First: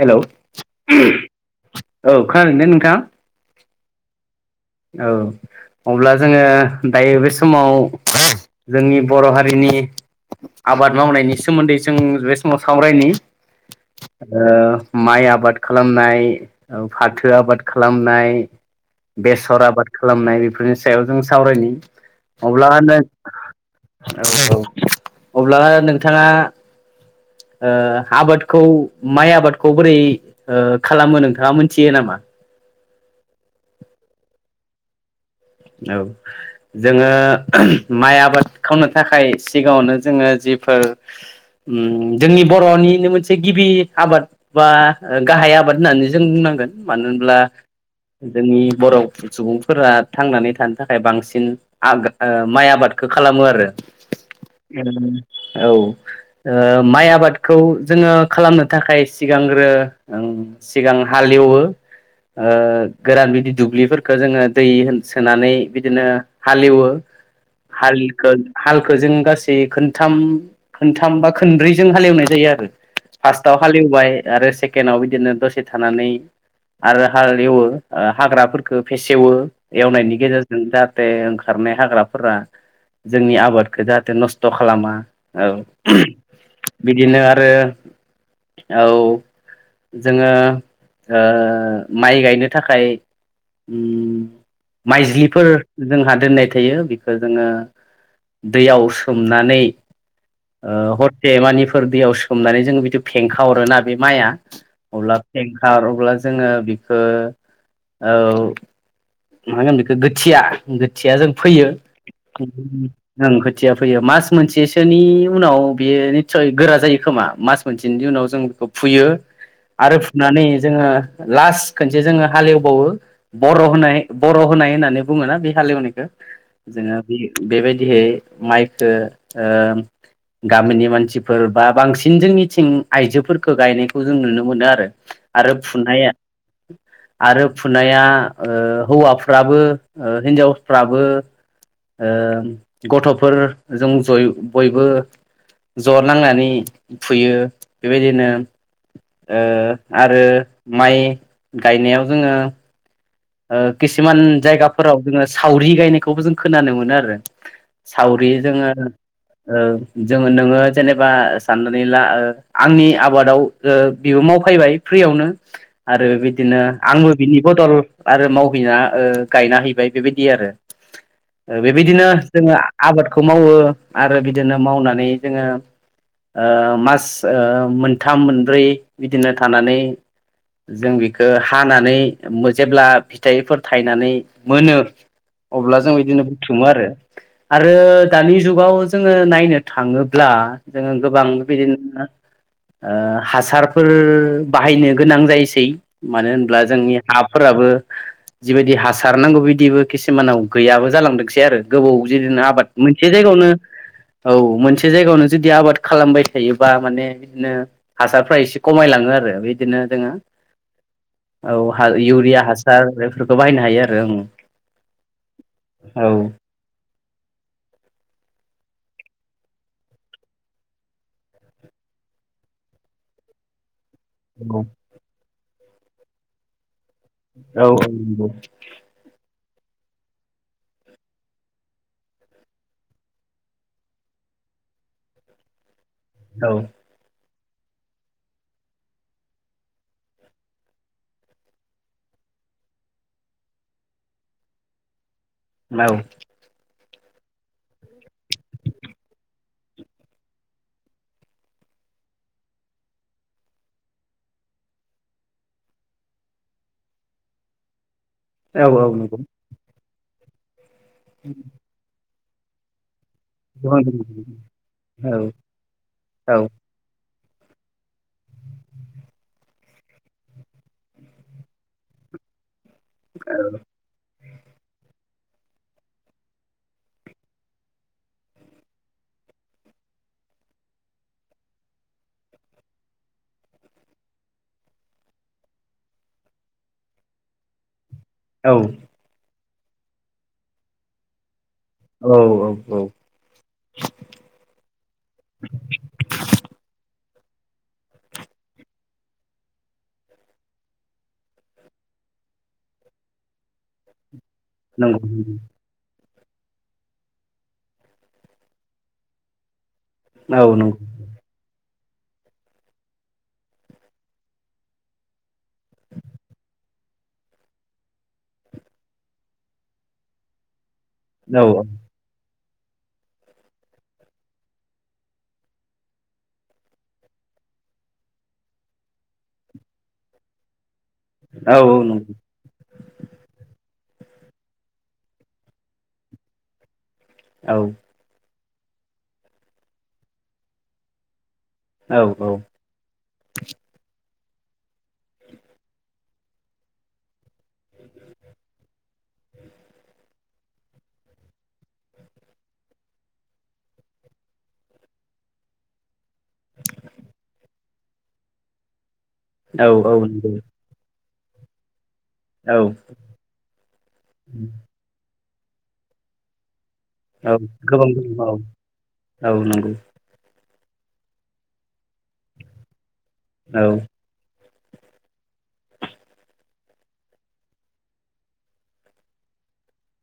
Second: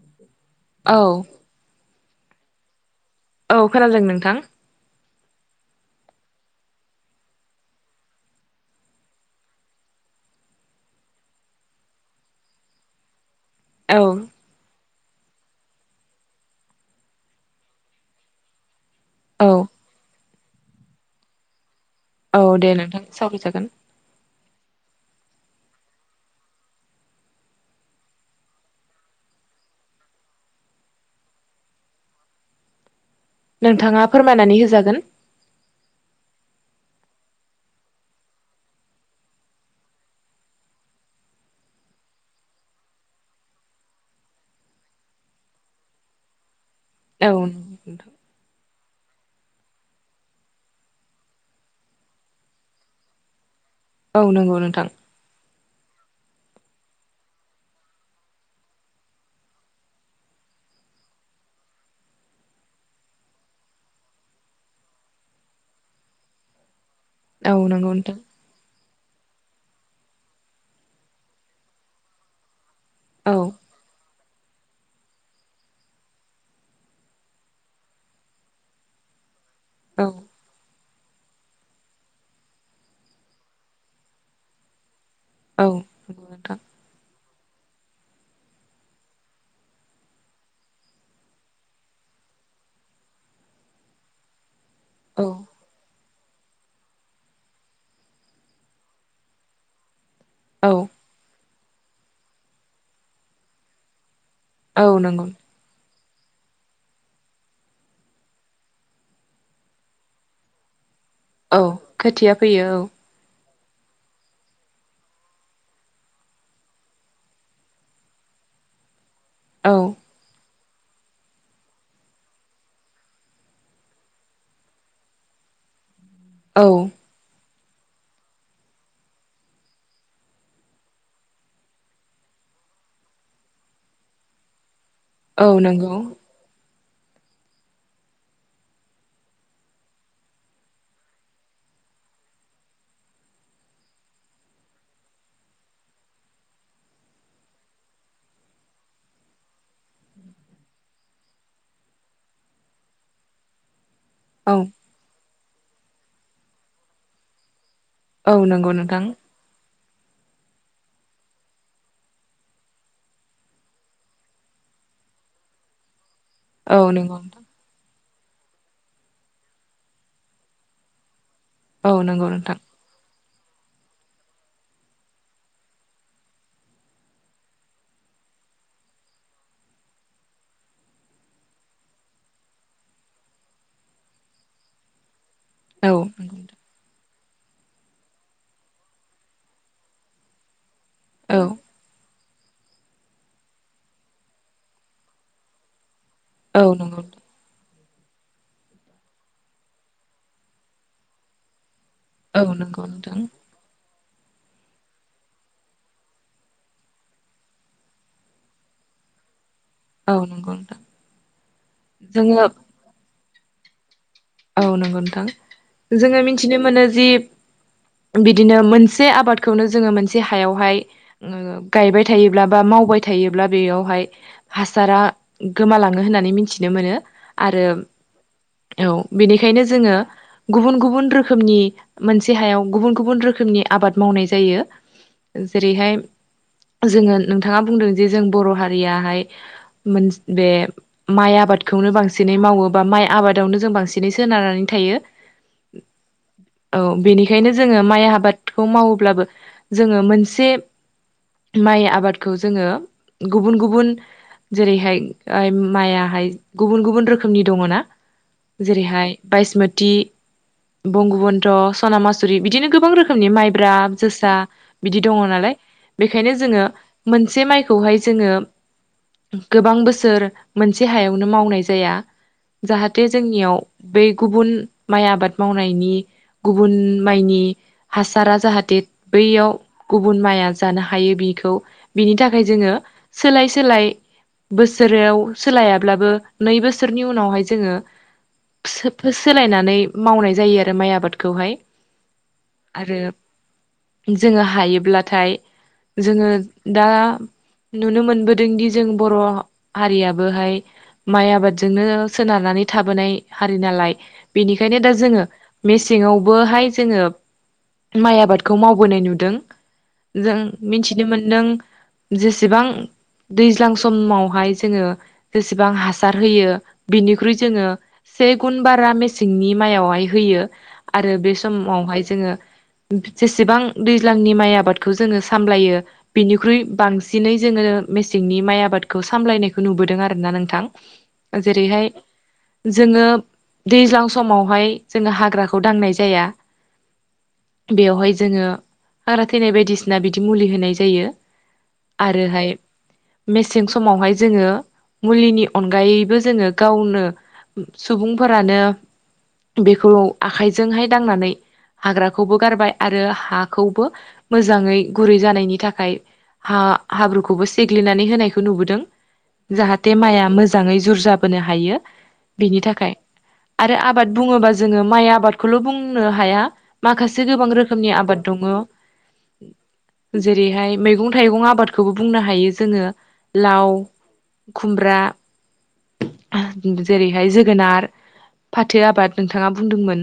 Hello औ औ खोनादों ने नोंथां? औ खोनादों नोंथां। औ अब्ला जोङो दायो बे समाव जोंनि बर' हारिनि नि आबाद मावनायनि सोमोन्दै जों बे समाव सावरायनि औ ओ माइ आबाद खालामनाय फाथो आबाद खालामनाय औ बेसर आबाद खालामनाय बेफोरनि सायाव जों सावरायनायनि औ । अब्ला दे नोंथां सावरायजागोन औ अब्ला नोंथाङा ओ आबादखौ माइ आबादखौ बोरै खालामो ओ नोंथाङा मोनथियो नामा? नोंथाङा फोरमायनानै होजागोन । औ जोङो माइ आबाद खालामनो थाखाय सिगाङावनो जोङो जि फोर ओम जोंनि बर'निनो मोनसे गिबि आबाद बा गाहाय आबाद होननानै जों बुंनांगोन। मानो औ होनब्ला नोंथां जोंनि बर' सुबुंफोरा थांनानै थानो थाखाय बांसिन आ ओ माइ आबादखौ खालामो आरो औ नंगौ नोंथां औ ओ माइ आबादखौ जोङो खालामनो थाखाय सिगांग्रो सिगां हाल लेवबो ओ गोरान बिदि दुब्लि फोरखौ जोङो दै हो सोनानै बिदिनो हालेवो औ नंगौ नोंथां हालखौ हाल खौ जों गासै खनथाम खनथाम बा खोनब्रैजों हालेवनाय जायो आरो औ फार्स्टाव हालेवबाय आरो सेकेण्डाव बिदिनो दसे थानानै आरो हाल एवो हाग्राफोरखौ फेसेवो औ एवनायनि गेजेरजों जा हाथे ओंखारनाय हाग्राफोरा जोंनि आबादखौ जाहाथे नस्थ' खालामा औ नंगौ नोंथां बिदिनो आरो औ जोङो ओ माइ गायनो थाखाय औ माइज्लिफोर जोंहा दोननाय थायो बेखौ जोङो दैयाव सोमनानै औ ओ हरसे मानिफोर दैयाव सोमनानै जोङो बिदि फेंखाहरोना बे माइआ औ अब्ला नंगौ फेंकार अब्ला जोङो बेखौ औ मा होनगोन बेखौ गोथिया गोथिया जों औ फोयो खोथिया फैयो गोथिया फोयो मास मोनसेसोनि उनाव बेयो निसय गोरा जायो खोमा मास मोनसेनि उनाव जों खौ फुयो औ आरो फुनानै जोङो लास्ट खनसे जोङो हालेवबावो बर' होनाय बर' होनाय होननानै बुङोना बे हालेवनायखौ औ जोङो बे बेबायदिहै माइखो ओ गामिनि मानसिफोर बा बांसिन जोंनिथिं आइजोफोरखो गायनायखौ जों नुनो मोनो आरो औ आरो नंगौ फुनाया आरो फुनाया ओ हौवाफ्राबो हिनजावफ्राबो ओ गथ'फोरजों जय बयबो ज' नांनानै फुयो बेबायदिनो ओ आरो माइ गायनायाव जोङो ओ खिसुमान औ जायगाफोराव जोङो सावरि गायनायखौबो जों खोनानो मोनो आरो सावरि औ जोङो नंगौ नोंथां ओ जोङो नोङो जेनेबा साननानै ला ओ आंनि आबादाव बेबो मावफायबाय फ्रियावनो आरो बिदिनो औ आंबो नंगौ बिनि नोंथां बदल आरो मावहैना ओ गायना हैबाय बेबायदि आरो औ बेबायदिनो नंगौ जोङो नोंथां आबादखौ मावो आरो बिदिनो मावनानै जोङो ओ मास मोनथाम मोनब्रै बिदिनो थानानै जों बेखौ हानानै मो जेब्ला फिथाइफोर थायनानै मोनो अब्ला औ जों बिदिनो नंगौ बुथुमो आरो आरो दानि जुगाव जोङो नायनो थाङोब्ला जोङो गोबां औ बिदिनो ओ हासारफोर बाहायनो गोनां जायोसै मानो होनब्ला औ जोंनि नंगौ आब फ्राबो जिबायदि हासार नांगौ बिदिबो किसुमानाव गैयाबो जालांदोंसै आरो गोबाव औ जेरैनो आबाद नंगौ मोनसे नोंथां जायगायावनो औ मोनसे जायगायावनो जुदि आबाद खालामबाय थायोबा माने बिदिनो हासारफ्रा एसे खमायलाङो आरो बे बिदिनो जोङो औ नंगौ नोंथां औ जोङो इउरिया हासार बेफोरखौ बाहायनो हायो आरो उम औ नंगौ नोंथां जोङो मिथिनो मोनो जि बिदिनो मोन से आबादखौनो जोङो मोनसे हायावहाय गायबाय थायोब्ला बा मावबाय थायोब्ला बेयावहाय हासारा गोमालाङो होननानै मिथिनो मोनो। आरो औ औ इदिनो औ बेनिखायनो जोङो गुबुन गुबुन रोखोमनि मोनसे हायाव गुबुन गुबुन रोखोमनि आबाद मावनाय जायो जेरैहाय जों नोंथाङा बुंदों जे जों बर' हारियाहाय मोन बे माइ आबादखौनो बांसिन मावोबा माइ आबादावनो जों बांसिनै सोनारनानै थायो [unintelligible] औ बेनिखायनो जोङो माइ आबादखौ मावोब्लाबो जोङो मोनसे माइ आबादखौ जोङो गुबुन गुबुन जेरैहाय मायाहाय गुबुन गुबुन रोखोमनि दङ ना औ औ जेरैहाय नंगौ बायसमोति बंगबन्ध सना मासुरि बिदिनो गोबां रोखोम नि माइब्रा गोबां जोसा बिदि औ दङ नालाय बेखायनो जोङो मोनसे माइखौहाय जोङो गोबां बोसोर मोनसे हायावनो मावनाय जाया जाहा जोंनियाव बे गुबुन माइ आबाद मावनायनि गुबुन माइनि हासारा जाहाथे बैयाव गुबुन माया जानो हायि बि बिखौ बिनि थाखाय जोङो सोलाय सोलाय बोसोराव सोलायाब्लाबो नै बोसोरनि उनावहाय जोङो औ सोब सोलायनानै मावनाय जायो आरो माइ आबाद खौहाय औ औ औ जोङो हायोब्लाथाय जोङो दा नुनो मोनबोदोंदि जों बर' हारियाबोहाय माइ आबादजोंनो सोनारनानै थाबोनाय हारि नालाय बेनिखायनो दा नंगौ जोङो मेसेंङाव बोहाय जोङो माइ आबादखौ मावबोनाय नुदों जों औ नंगौ मिथिनो मोनदों जेसेबां दैज्लां समावहाय जोङो जेसेबां हासार होयो बिनिख्रुइ जोङो से गुन बारा मेसेंनि मायावहाय होयो आरो बे औ समावहाय जोङो जेसेबां दैज्लांनि माइ आबादखौ जोङो सामलायो बिनिख्रुइ बांसिनै जोङो मेसेंनि माइ आबादखौ सामलायनायखौ नुबोदों आरोना नोंथां औ जेरैहाय नं जोङो दैज्लां समावहाय जोङो हाग्राखौ दांनाय जाया औ बेवहाय जोङो हाग्रा थैनाय बायदिसिना बिदि मुलि होनाय जायो औ आरोहाय मेसें समावहाय जोङो मुलिनि अनगायैबो जोङो गावनो सुबुंफोरानो बेखौ आखाइजोंहाय दांनानै हाग्राखौबो गारबाय आरो हाखौबो मोजाङै गुरै जानायनि थाखाय हा हाब्रुखौबो सेग्लिनानै होनायखौ नुबोदों जाहाथे औ माइआ नंगौ मोजाङै जुरजाबोनो हायो औ बिनि थाखाय आरो आबाद बुङोबा जोङो माइ आबादखौल' बुंनो हाया माखासे औ गोबां रोखोमनि आबाद गोबां दङो औ औ नंगौ जेर जेरैहाय मैगं थाइगं आबादखौबो बुंनो हायो जोङो औ नंगौ औ लाव नंगौ खुमब्रा जेरैहाय जोगोनार फाथो आबाद नोंथाङा बुंदोंमोन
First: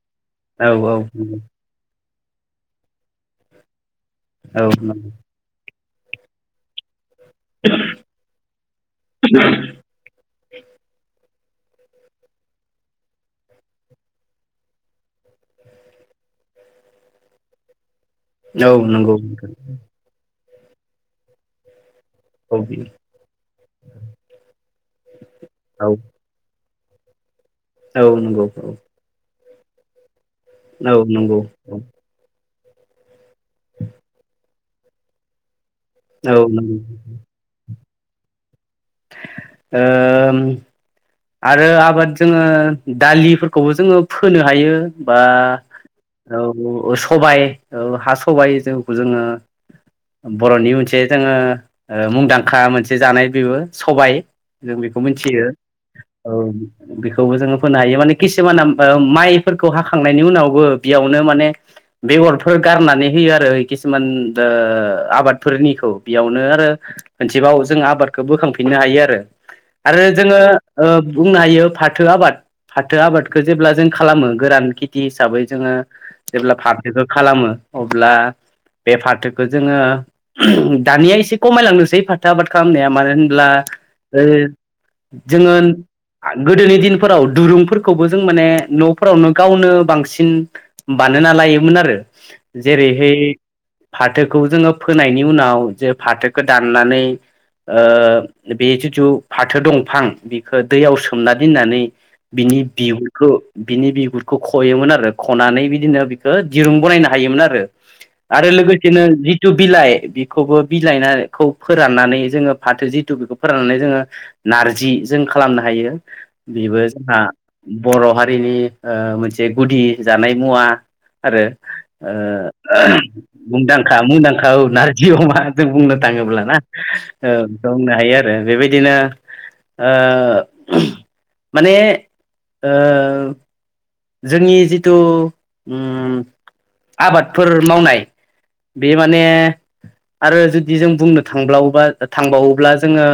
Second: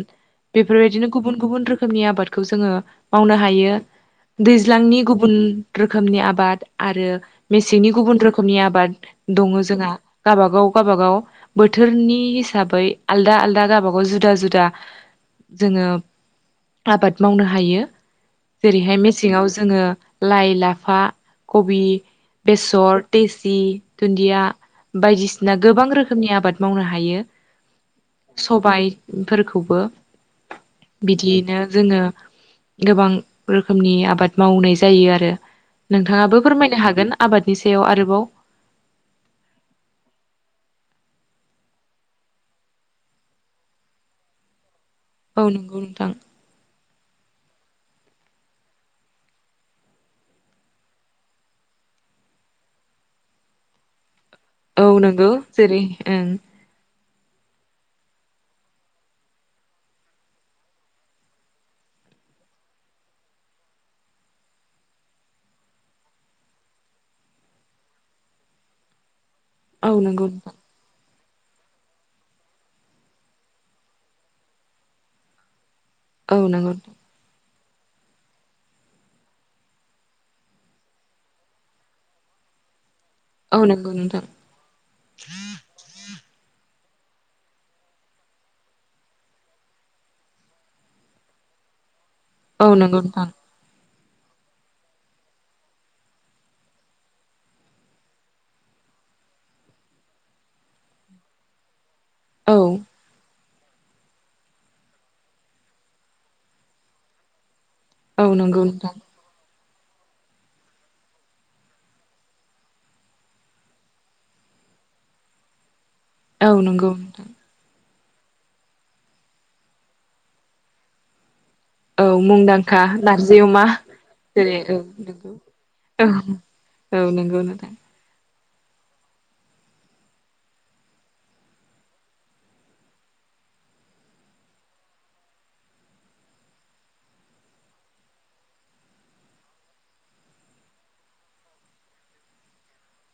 औ बेफोरबायदिनो गुबुन नंगौ गुबुन रोखोमनि आबादखौ जोङो मावनो हायो औ नंगौ औ दैज्लांनि गुबुन रोखोमनि आबाद आरो मेसेंनि गुबुन रोखोमनि आबाद दङ जोंहा गावबागाव गावबागाव बोथोरनि हिसाबै आलदा आलदा गाबागाव जुदा जुदा जोङो आबाद मावनो हायो जेरैहाय मेसेङाव जोङो लाइ लाफा कबि बेसर देसि दुन्दिया बायदिसिना गोबां रोखोम आबाद मावनो हायो। औ नंगौ औ। फोरखौबो बिदियैनो जोङो गोबां रोखोमनि आबाद मावनाय जायो आरो। औ नोंथाङाबो नंगौ फोरमायनो हागोन आबादनि सो दैयाव आरोबाव। ओम। आरो आबाद जोङो दालिफोरखौबो जोङो फोनो हायो। बा औ नंगौ नोंथां औ सबाइ औ हा सबाइ जौखौ जोङो बर'नि मोनसे जोङो ओ मुंदांखा मोनसे जानाय बेबो सबाय। जों औ बेखौ नंगौ मिनथियो जेरै ओं औ। बेखौबो जोङो फोनो हायो माने किसुमाना ओ माइफोरखौ हाखांनायनि उनावबो बेयावनो माने बेगरफोर गारनानै होयो आरो किसुमान ओ आबादफोरनिखौ बेयावनो आरो मोनसेबाव जोङो आबादखौ बोखांफिननो हायो आरो औ आरो नंगौ जोङो नोंथां ओ बुंनो हायो फाथो आबाद फाथो आबादखो जेब्ला जों खालामो गोरान खेथि हिसाबै जोङो औ जेब्ला नंगौ फाथोखो खालामो अब्ला बे फाथोखो जोङो दानिया एसे खमायलांनोसै फाथो आबाद खालामनाया मानो होन ब्ला ओ नोंथां जोङो गोदोनि दिनफोराव दुरुंफोरखौबो जों माने न'फोरावनो गावनो बांसिन बा नायना लायोमोन आरो औ नंगौ जेरैहाय नोंथां फाथोखौ जोङो फोनायनि उनाव जे फाथोखो दाननानै ओ बे जिथु फाथो दंफां बेखो दैयाव सोमना दोननानै औ नंगौ नोंथां बिनि औ बिगुरखो बिनि बिगुरखौ खयोमोन आरो ख'नानै बिदिनो बिखो दिरुं बनायनो हायोमोन आरो। औ आरो नंगौ नोंथां लोगोसेनो जि थु बिलाइ बेखौबो बिलाइनाखौ फोराननानै जोङो फाथो जि हेथु बेखौ फोराननानै जोङो नारजि जों खालामनो हायो औ बेबो नंगौ जोंहा नोंथां बर' हारिनि ओ मोनसे गुदि जानाय मुवा आरो। ओ औ मुंदांखा नारजि अमा मुंदांखा मुंदांखा जेरै औ नारजि नंगौ अमा जों बुंनो औ थाङोब्ला ना? औ नोंगौ‌ नोंथां। बे आरो बेबायदिनो ओ माने ओ जोंनि जिथु उम आबादफोर मावनाय बे माने आरो जुदि जों बुंनो थांब्लावोबा थांबावोब्ला जोङो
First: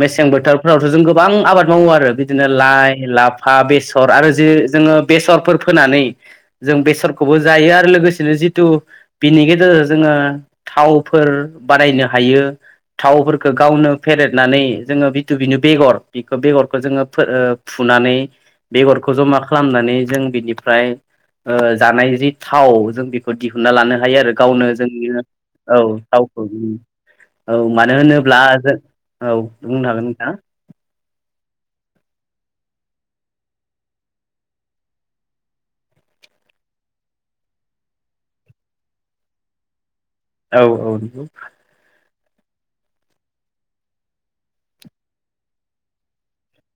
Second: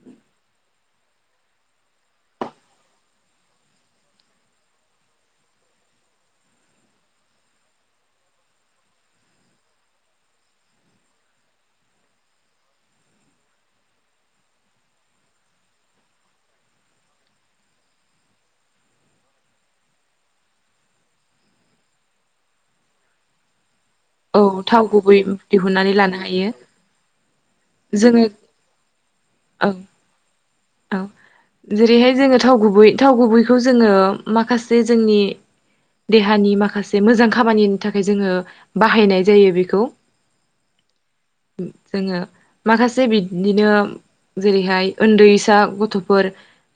मेसें बोथोरफोरावथ' जों गोबां आबाद मावो आरो बिदिनो लाइ, लाफा, बेसर आरो जे जोङो बेसरफोर फोनानै जों बेसरखौबो जायो आरो लोगोसेनो जिथु बिनि गेजेर जों जोङो थावफोर बानायनो हायो। थावफोरखौ गावनो फेरेेदनानै जोङो बिथु बिनि बेगर बेखौ बेगरखो जोङो फो ओ फु नानै बेगरखौ जमा खालामनानै जों बिनिफ्राय ओ जानाय जि थाव जों बेखौ दिहुनना लानो हायो आरो औ गावनो थाव जोंनि गुबै औ दिहुननानै लानो थावखौ हायो औ मानो जोङो होनोब्ला जों औ बुंनो हागोन नोंथाङा औ। जेरैहाय जोङो थाव गुबै थाव गुबैखौ जोङो माखासे जोंनि देहानि माखासे मोजां खामानिनि थाखाय जोङो बाहायनाय जायो बेखौ। औ औ नोंगौ। जोङो माखासे बिददिनो जेरैहाय ओन्दै फिसा गथ'फोर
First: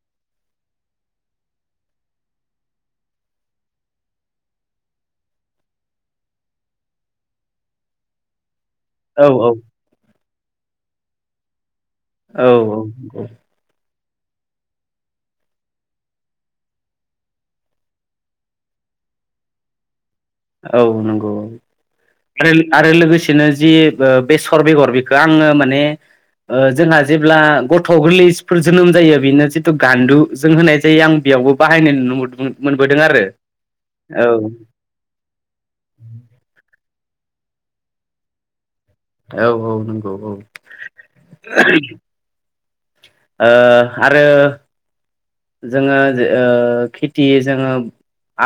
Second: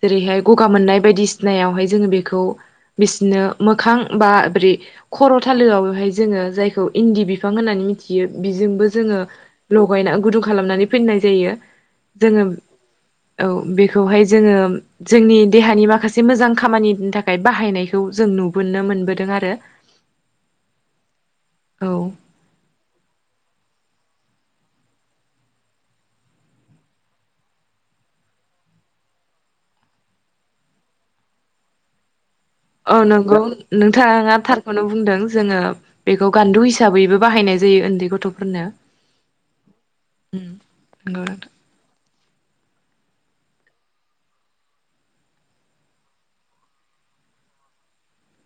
जेरैहाय गगा मोननाय बायदिसिनायावहाय जोङो बेखौ बिसिनो मोखां बा ब्रि खर' थालोआवहाय जोङो जायखौ इन्दि बिफां होननानै मिथियो बिजोंबो जोङो औ लगायना गुदुं खालामनानै फिननाय जायो। जोङो औ औ औ। बेखौहाय जोङो जोंनि देहानि माखासे मोजां खामानिनि थाखाय बाहायनायखौ जों नुबो नो मोनबोदों आरो। औ नंगौ औ आरो आरो लोगोसेनो जि ओ बेसर बेगर बिखो आङो माने ओ जोंहा जेब्ला गथ' गोरलैसफोर जोनोम जायो बिनो जिथु गान्दु जों होनाय जायो आं बि यावबो बाहायनाय नुनो मोनदोंमोन। औ नंगौ नोंथाङा थारखौनो बुंदों जोङो बेखौ गान्दु हिसाबैबो बाहायनाय जायो उन्दै गथ'फोरनो औ औ नंगौ औ उम नंगौ नोंथां [unintelligible] ओ आरो जोङो ओ खेथि जोङो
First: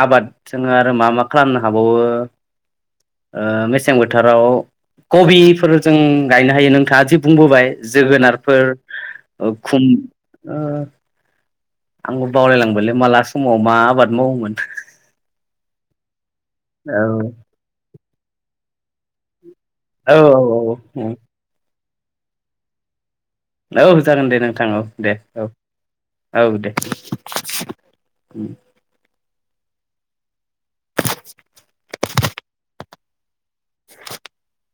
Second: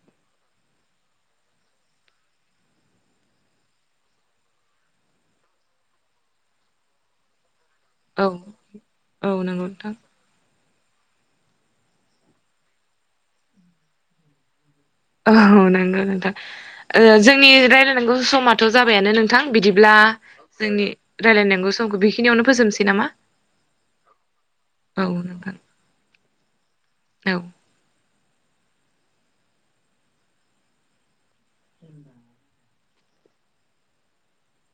आबाद जोङो आरो मा मा खालामनो हाबावो ओ मेसें बोथोराव कबिफोर जों गायनो हायो नोंथाङा जि बुंबोबाय औ जोगोनारफोर औ ओ नंगौ खुम नोंथां ओ आंबो बावलायलांबायलै माला समाव मा आबाद मावोमोन औ नंगौ नोंथां औ ओ जोंनि रायलायनांगौ समाथ' जाबायानो नोंथां बिदिब्ला औ जोंनि औ रायलायनांगौ समखौ बेखिनियावनो फोजोबनोसै नामा? औ जागोन दे नोंथां औ दे औ औ दे औ ओम [unintelligible] [unintelligible]